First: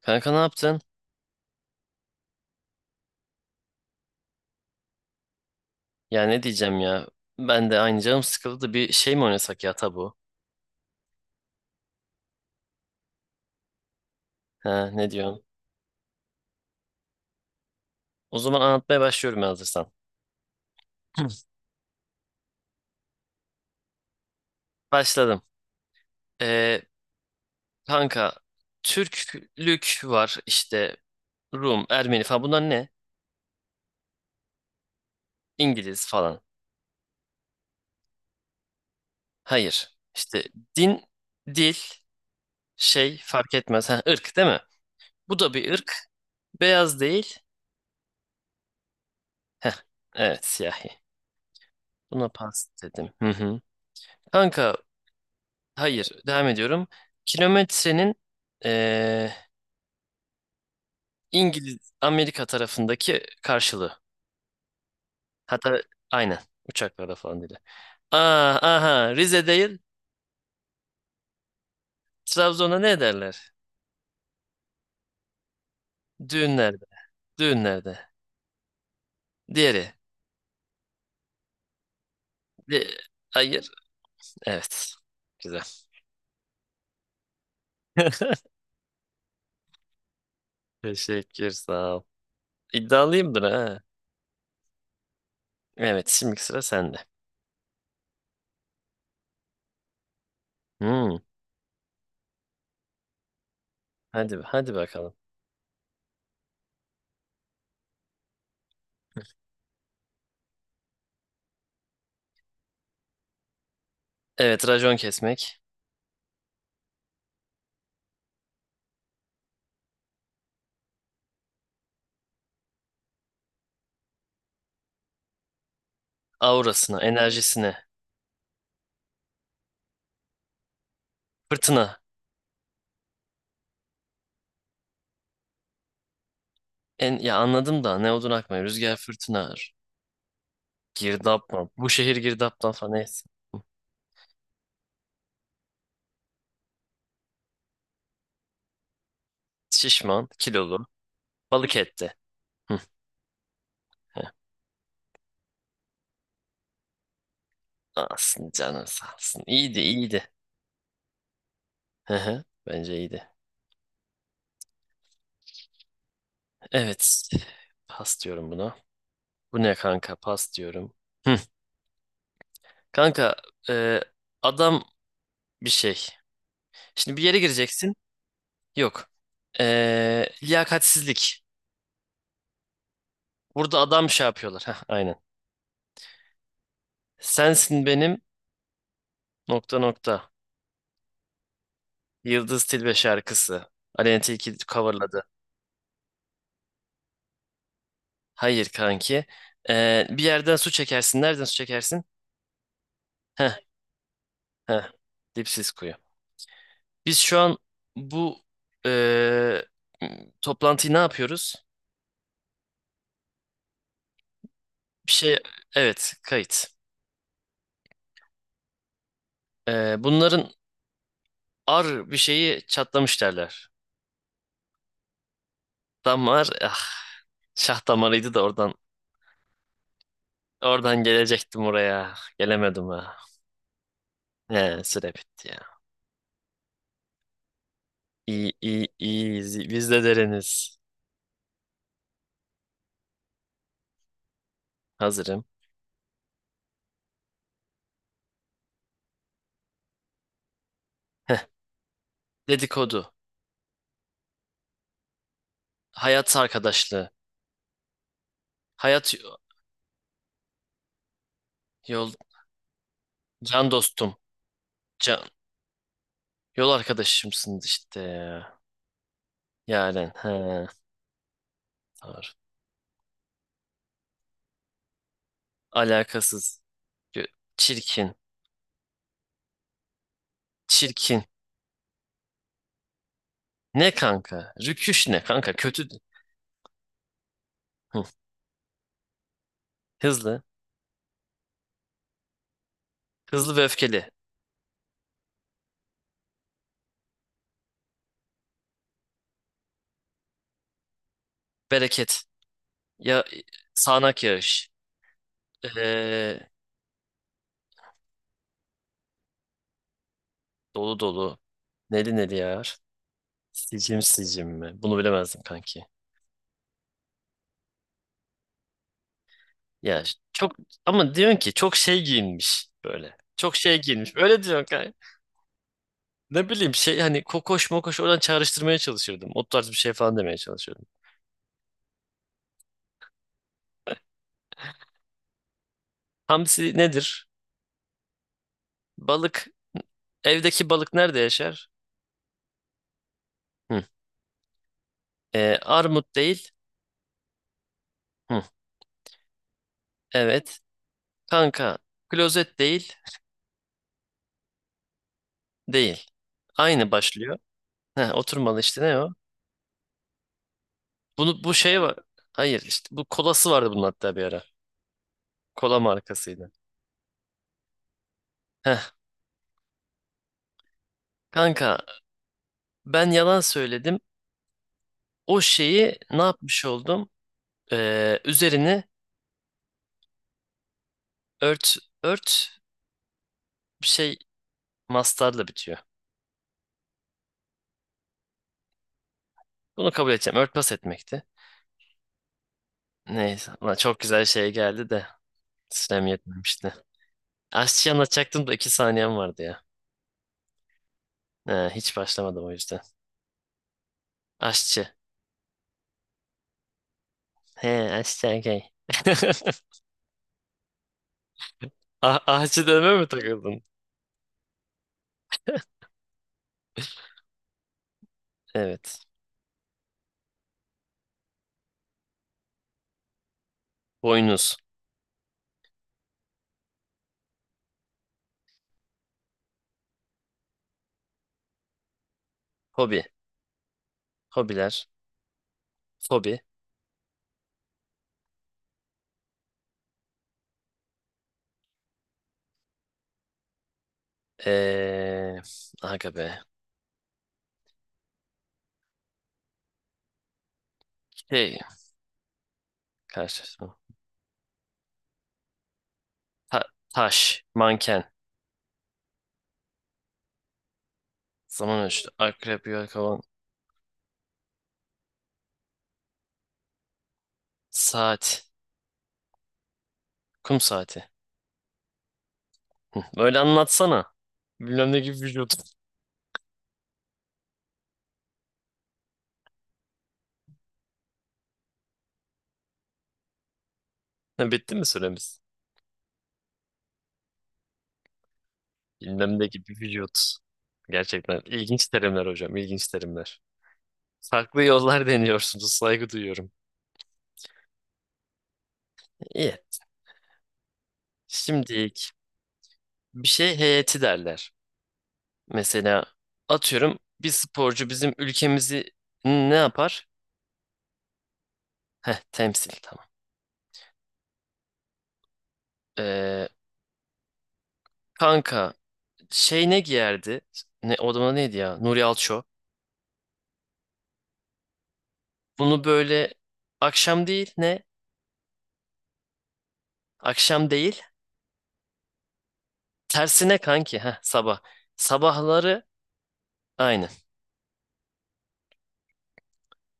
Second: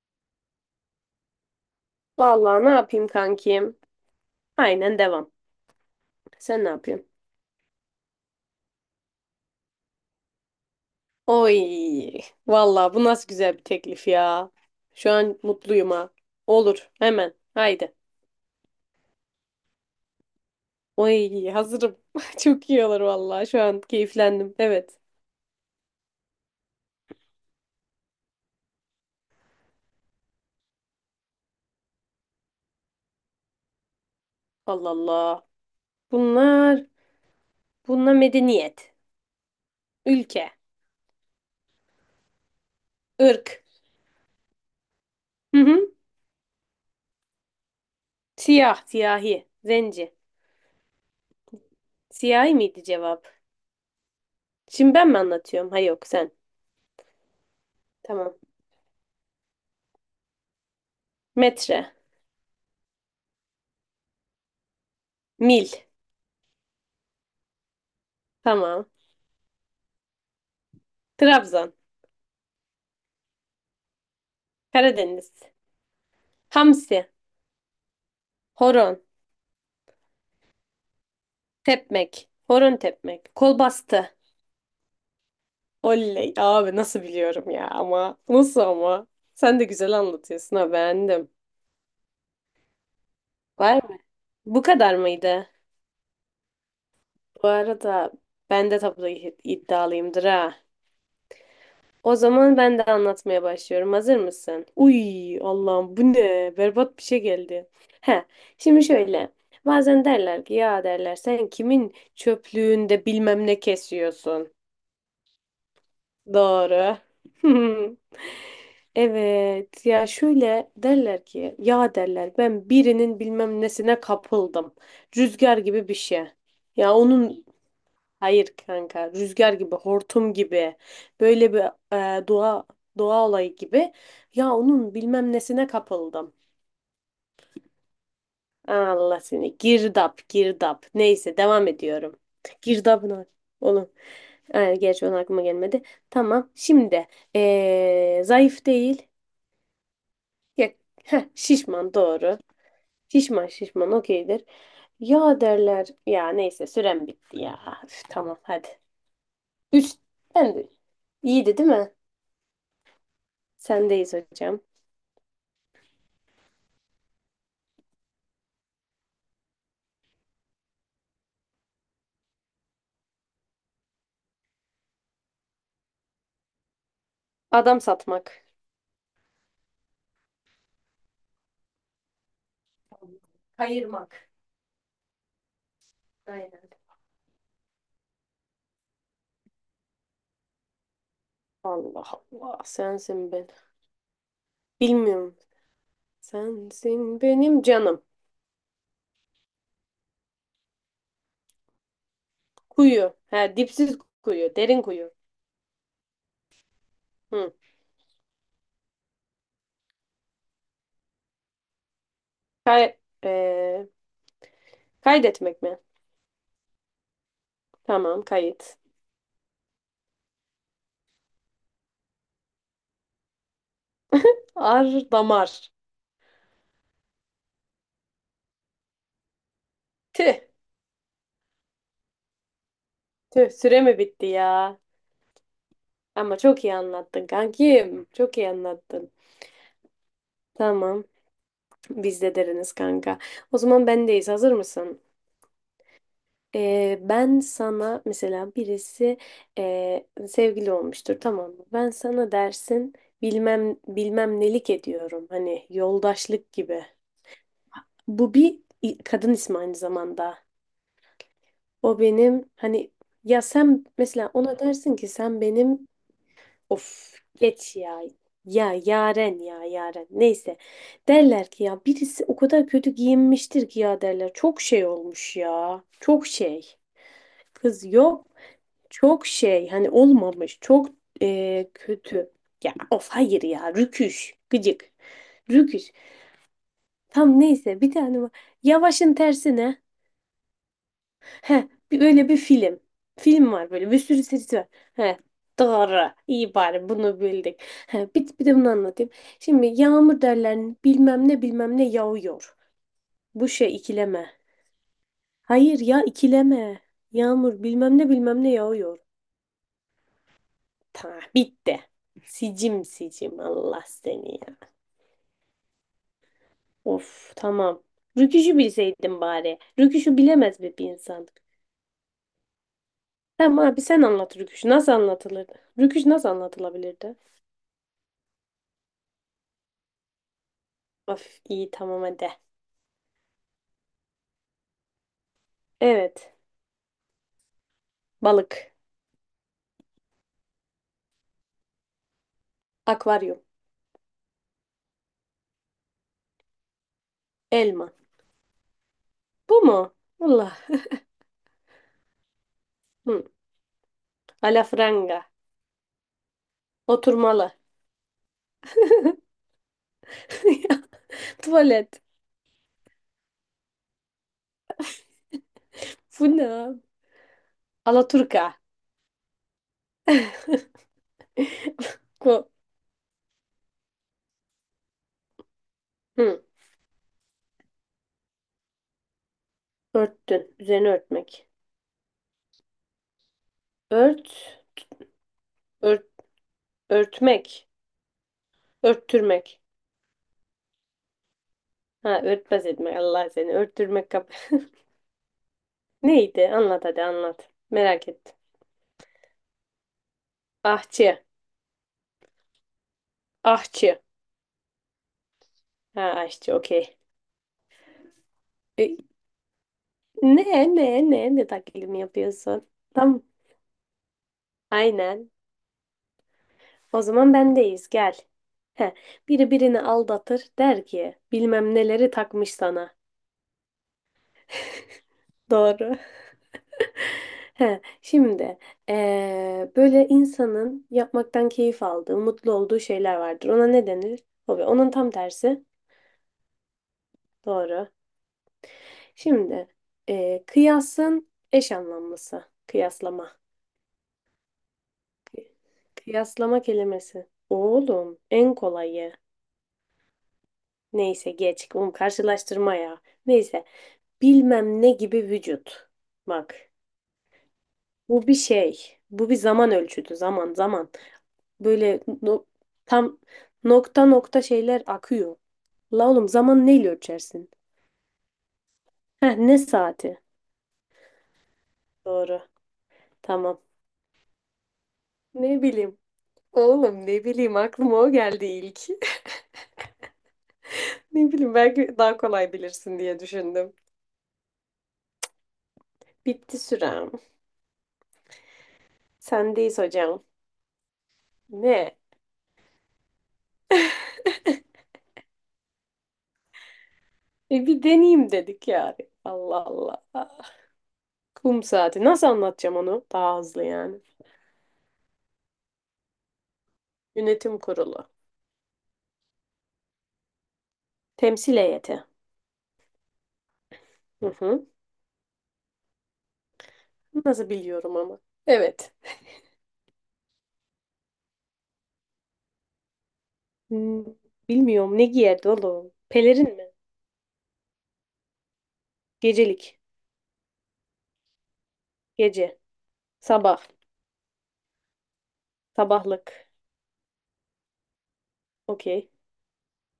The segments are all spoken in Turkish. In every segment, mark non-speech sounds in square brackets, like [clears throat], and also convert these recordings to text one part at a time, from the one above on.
Kanka ne yaptın? Vallahi ne yapayım kankim? Aynen devam. Ya ne Sen ne diyeceğim ya? yapıyorsun? Ben de aynı canım sıkıldı da bir şey mi oynasak ya tabu? Oy, vallahi bu nasıl güzel bir teklif ya. Ha ne Şu an diyorsun? mutluyum ha. Olur, hemen. Haydi. O zaman anlatmaya başlıyorum ya hazırsan. [clears throat] Oy, hazırım. [laughs] Çok iyi olur vallahi. Şu an keyiflendim. Evet. Başladım. Ee, kanka Türklük var işte Rum, Ermeni falan bunlar ne? Allah Allah. İngiliz falan. Bunlar, bunlar medeniyet, Hayır. İşte ülke, din, dil, şey fark ırk. etmez. Ha, ırk değil mi? Bu da Hı bir hı. ırk. Beyaz değil. Siyah, siyahi, Heh, zenci. evet siyahi. Buna Siyahi pas miydi dedim. cevap? Hı hı. Kanka Şimdi ben mi anlatıyorum? Ha yok Hayır, sen. devam ediyorum. Kilometrenin Tamam. eee, İngiliz, Metre, Amerika tarafındaki karşılığı. mil. Hatta aynen uçaklarda falan dedi. Aa, Tamam. aha Rize değil, Trabzon. Trabzon'a ne derler? Karadeniz. Düğünlerde, Hamsi. düğünlerde. Horon. Diğeri. Tepmek. Horon Di- tepmek. Kol Hayır, bastı. evet. Güzel. Oley. Abi nasıl biliyorum ya ama. [laughs] Nasıl ama? Sen de güzel anlatıyorsun ha beğendim. Teşekkür, sağ ol. İddialıyımdır Var ha. mı? Bu kadar mıydı? Evet, şimdiki sıra sende. Bu arada ben de tablo iddialıyımdır ha. Hmm, O zaman ben de anlatmaya başlıyorum. Hazır hadi, mısın? hadi bakalım. Uy Allah'ım bu ne? Berbat bir şey geldi. He, şimdi şöyle. Bazen derler ki ya derler sen kimin çöplüğünde bilmem ne kesiyorsun. Evet, racon kesmek. Doğru. [laughs] Evet ya şöyle derler ki ya derler ben birinin bilmem nesine kapıldım. Rüzgar gibi bir şey. Ya Aurasına, onun enerjisine, hayır kanka rüzgar gibi hortum gibi böyle bir fırtına, doğa doğa olayı gibi ya onun bilmem nesine kapıldım. En, ya anladım da ne odun akmıyor. Rüzgar Allah fırtına seni ağır. girdap girdap neyse Girdap mı? devam Bu şehir ediyorum. girdaptan falan neyse. Girdabına Hı. oğlum. Ay, gerçi onun aklıma gelmedi. Tamam şimdi zayıf değil. Şişman, Ya, kilolu, heh, balık şişman etli. doğru. Hı, Şişman şişman hı. okeydir. Ya derler. Ya neyse sürem bitti ya. Üf, Sağ tamam olsun hadi. canın sağ olsun. İyiydi Üç. iyiydi. Ben de. İyiydi değil mi? Hı hı. Bence iyiydi. Sendeyiz hocam. Evet. Pas diyorum buna. Bu ne kanka? Pas diyorum. Hı. Kanka e, adam bir şey. Şimdi bir yere Adam gireceksin. satmak. Yok. E, liyakatsizlik. Burada adam şey Kayırmak. yapıyorlar. Heh, aynen. Aynen. Sensin benim nokta nokta. Allah Yıldız Allah. Tilbe Sensin ben. şarkısı. Aleyna Tilki coverladı. Bilmiyorum. Sensin benim canım. Hayır kanki. Bir yerden su çekersin. Nereden su çekersin? Kuyu. Ha, Heh, dipsiz kuyu. Derin heh. kuyu. Dipsiz kuyu. Biz şu Hı. an bu ee, toplantıyı ne yapıyoruz? Kay eee, Bir şey, kaydetmek mi? evet, kayıt. Tamam kayıt. Bunların ar bir şeyi çatlamış derler. Ar damar. Damar, ah, şah damarıydı da oradan Tüh. oradan gelecektim oraya. Gelemedim ha. Tüh, süre mi bitti ya? He, süre bitti ya. Ama çok iyi anlattın kankim. Çok iyi İyi, iyi, anlattın. iyi. Biz de deriniz. Tamam. Biz de deriniz kanka. O zaman bendeyiz. Hazır mısın? Hazırım. Ben sana mesela birisi sevgili olmuştur tamam mı? Ben sana dersin Dedikodu. Bilmem nelik ediyorum. Hani Hayat yoldaşlık gibi. arkadaşlığı. Bu bir Hayat kadın yo- ismi aynı zamanda. O yol benim hani ya can sen dostum. mesela ona dersin ki Can sen benim. yol Of arkadaşımsınız geç işte ya. ya. Ya Yaren ya Yaren. Yaren. Neyse. He. Derler ki ya birisi Doğru. o kadar kötü giyinmiştir ki ya derler. Çok şey olmuş ya. Çok Alakasız. şey. Gö- Kız Çirkin. yok. Çok şey. Hani olmamış. Çok Çirkin. Kötü. Ya of hayır ya. Ne Rüküş. kanka? Gıcık. Rüküş ne kanka? Kötü. Rüküş. Tam neyse bir Hı. tane var. Yavaşın tersi ne? Hızlı. Heh, bir, öyle bir film. Film Hızlı ve var böyle bir öfkeli. sürü serisi var. Heh, doğru. İyi bari bunu bildik. Heh, bir, bir de bunu anlatayım. Şimdi yağmur derler bilmem ne bilmem ne Bereket. yağıyor. Ya Bu şey sağanak ikileme. yağış. Hayır ya Ee, ikileme. Yağmur bilmem ne bilmem ne yağıyor. dolu Tamam dolu. bitti. Neli neli yağar. Sicim sicim Allah Sicim seni sicim ya. mi? Bunu bilemezdim kanki. Of tamam. Rüküşü bilseydim bari. Ya Rüküşü çok bilemez mi bir ama insan? diyorsun ki çok şey giyinmiş böyle. Çok Tamam şey abi sen giyinmiş. anlat Öyle diyorsun rüküşü. kanka. Nasıl anlatılırdı? Rüküş nasıl Ne bileyim şey anlatılabilirdi? hani kokoş mokoş oradan çağrıştırmaya çalışırdım. O tarz bir şey falan demeye çalışıyordum. Of iyi tamam hadi. Evet. Hamsi nedir? Balık. Balık. Evdeki balık nerede yaşar? Akvaryum. Hı. Armut değil. Elma. Hı. Bu mu? Allah. Evet. Kanka. Klozet değil. Hı. Alafranga. Değil. Aynı başlıyor. Oturmalı. Heh, oturmalı işte ne o? [laughs] Bunu bu şey var. Tuvalet. Hayır işte bu kolası vardı bunun hatta bir ara. Kola Bu ne, markasıydı. abi? Alaturka. Heh. Kanka Ko. ben yalan söyledim. O şeyi ne Hı. yapmış oldum? Üzerini Örttün. Üzerine örtmek. ört ört bir şey Ört. mastarla bitiyor. Ört. Örtmek. Örttürmek. Bunu kabul edeceğim. Örtbas etmekti. Ha örtbas etmek. Allah Neyse. seni. Ulan çok Örttürmek güzel kap. şey geldi de [laughs] sürem Neydi? yetmemişti. Anlat hadi anlat. Aşçıyı Merak ettim. anlatacaktım da iki saniyem vardı ya. Ahçı. He, hiç başlamadım o yüzden. Ahçı. Aşçı. Ha ahçı okey. He aşçı okey. E, [laughs] ne ne ne ne taklidimi Ah, ahçı yapıyorsun? deme mi Tam takıldın? aynen. O zaman bendeyiz gel. Heh, Evet. biri birini aldatır der ki bilmem neleri takmış sana. Boynuz. Doğru. [laughs] Heh, şimdi böyle insanın yapmaktan keyif aldığı, mutlu olduğu Hobi. şeyler vardır. Ona ne denir? Hobi. Hobiler. Onun tam tersi. Fobi. Doğru. Şimdi kıyasın eş anlamlısı. Kıyaslama. Ee, aga be. Kıyaslama kelimesi. Oğlum en kolayı. Neyse Şey. geç. Oğlum karşılaştırma ya. Neyse. Karşılaşma. Bilmem ne gibi vücut. Bak. Ta- taş. Manken. Bu bir şey. Bu bir zaman ölçütü. Zaman zaman. Zaman Böyle ölçütü. no- Akrep, tam yelkovan, nokta nokta şeyler akıyor. La oğlum zaman neyle ölçersin? saat. Heh, ne saati? Kum saati. Doğru. Hı, böyle Tamam. anlatsana. Bilmem ne gibi vücut. Ne [laughs] bileyim. Oğlum ne bileyim aklıma o geldi ilk. [laughs] Ne bileyim belki daha kolay bilirsin diye düşündüm. Ha, bitti mi süremiz? Bitti sürem. Bilmem ne gibi Sendeyiz vücut. hocam. Gerçekten ilginç Ne? terimler hocam, ilginç terimler. Farklı yollar [laughs] deniyorsunuz, saygı duyuyorum. E bir deneyeyim dedik yani. İyi. Allah Allah. Ah, kum Şimdi saati. Nasıl anlatacağım onu? bir Daha şey hızlı yani. heyeti derler. Mesela atıyorum bir Yönetim sporcu kurulu. bizim ülkemizi ne yapar? Temsil heyeti. Heh, temsil tamam. Hı hı. Ee, Nasıl biliyorum ama. kanka Evet. şey ne giyerdi? Ne, o zaman neydi ya? Nuri Alço. Hmm, bilmiyorum ne giyerdi Bunu oğlum? böyle Pelerin mi? akşam değil ne? Gecelik. Akşam değil. Gece. Tersine Sabah. kanki. Heh, sabah. Sabahları Sabahlık. aynı. Okey.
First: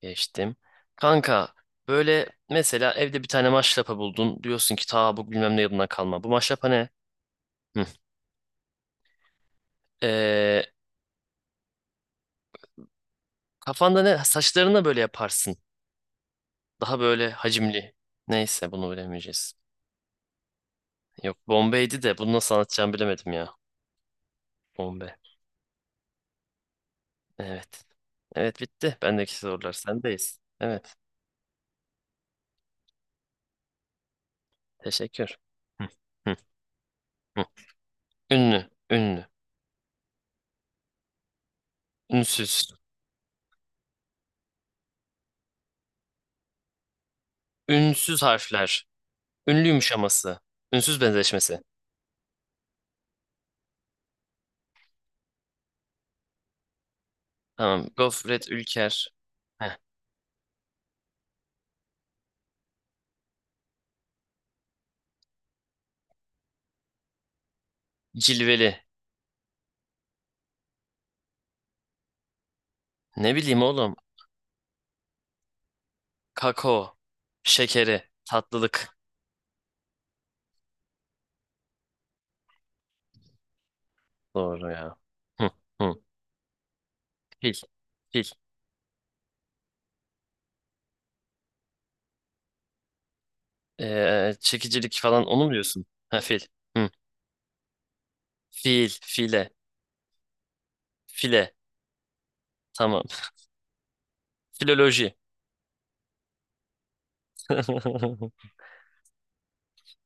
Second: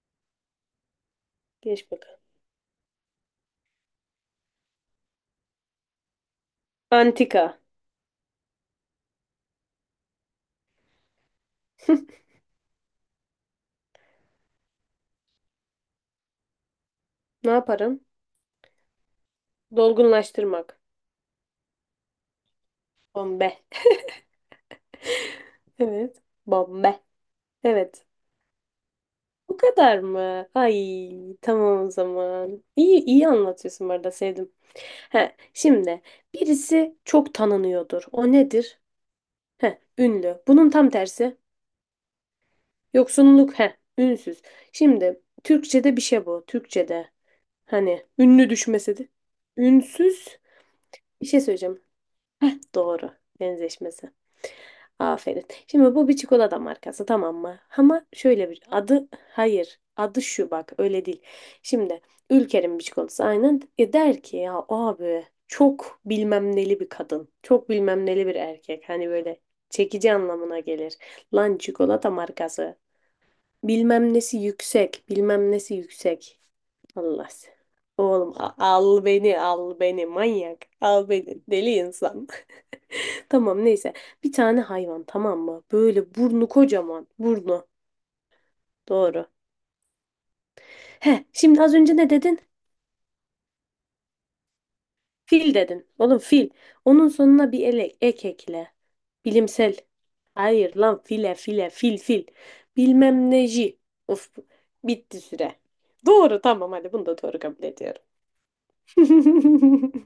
Geçtim. Kanka Geç bakalım. böyle mesela evde bir tane maşrapa buldun. Diyorsun ki ta bu bilmem ne yılından kalma. Bu maşrapa ne? Antika. Hı. Ee, [laughs] kafanda ne? Saçlarına böyle yaparsın. Daha böyle Ne hacimli. yaparım? Neyse bunu bilemeyeceğiz. Dolgunlaştırmak. Yok Bombay'di de bunu nasıl anlatacağımı bilemedim Bombe. ya. Bombay. Evet. Bombe. Evet. Evet. Evet bitti. Bendeki Bu sorular kadar sendeyiz. mı? Evet. Ay tamam o zaman. İyi iyi anlatıyorsun bu arada sevdim. Teşekkür. He, Hı, şimdi hı. birisi çok tanınıyordur. O Ünlü, nedir? ünlü, He, ünlü. Bunun tam tersi. ünsüz, Yoksunluk. He, ünsüz. Şimdi Türkçe'de bir şey bu. Türkçe'de. Hani ünsüz ünlü harfler, düşmesi de. ünlü Ünsüz. yumuşaması, ünsüz Bir şey benzeşmesi. söyleyeceğim. Heh, doğru. Benzeşmesi. Aferin. Şimdi bu bir çikolata markası tamam mı? Tamam, Ama gofret, şöyle bir adı ülker, heh. hayır. Adı şu bak öyle değil. Şimdi Ülker'in bir çikolatası aynen. E der ki ya abi çok bilmem neli bir kadın. Çok bilmem neli bir Cilveli, erkek. Hani böyle çekici anlamına gelir. Lan çikolata markası. ne bileyim oğlum, Bilmem nesi yüksek. Bilmem nesi yüksek. kakao, Allah seni. şekeri, Oğlum tatlılık. al beni al beni manyak. Al beni deli insan. [laughs] Tamam neyse. Bir tane Doğru ya. hayvan tamam Hı, mı? hı. Böyle burnu kocaman. Fil, Burnu. fil, Doğru. He, şimdi az önce ne dedin? Çekicilik falan onu mu Fil diyorsun? dedin. Oğlum Ha, fil, fil. hı. Onun sonuna bir elek, ek ekle. Fil, file, Bilimsel. Hayır lan file file, file fil fil. tamam. Bilmem neji. Of [laughs] Filoloji. bitti süre. Doğru tamam hadi bunu da doğru kabul ediyorum. [laughs] [laughs]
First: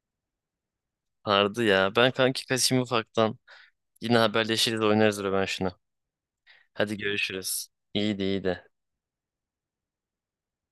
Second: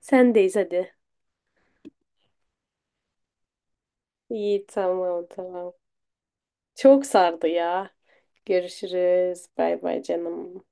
Sendeyiz hadi. Vardı ya, ben kanki kaçayım ufaktan. Yine İyi haberleşiriz oynarız tamam ben şunu. tamam. Hadi Çok sardı görüşürüz. ya. İyiydi iyiydi. Görüşürüz. Bay bay canım.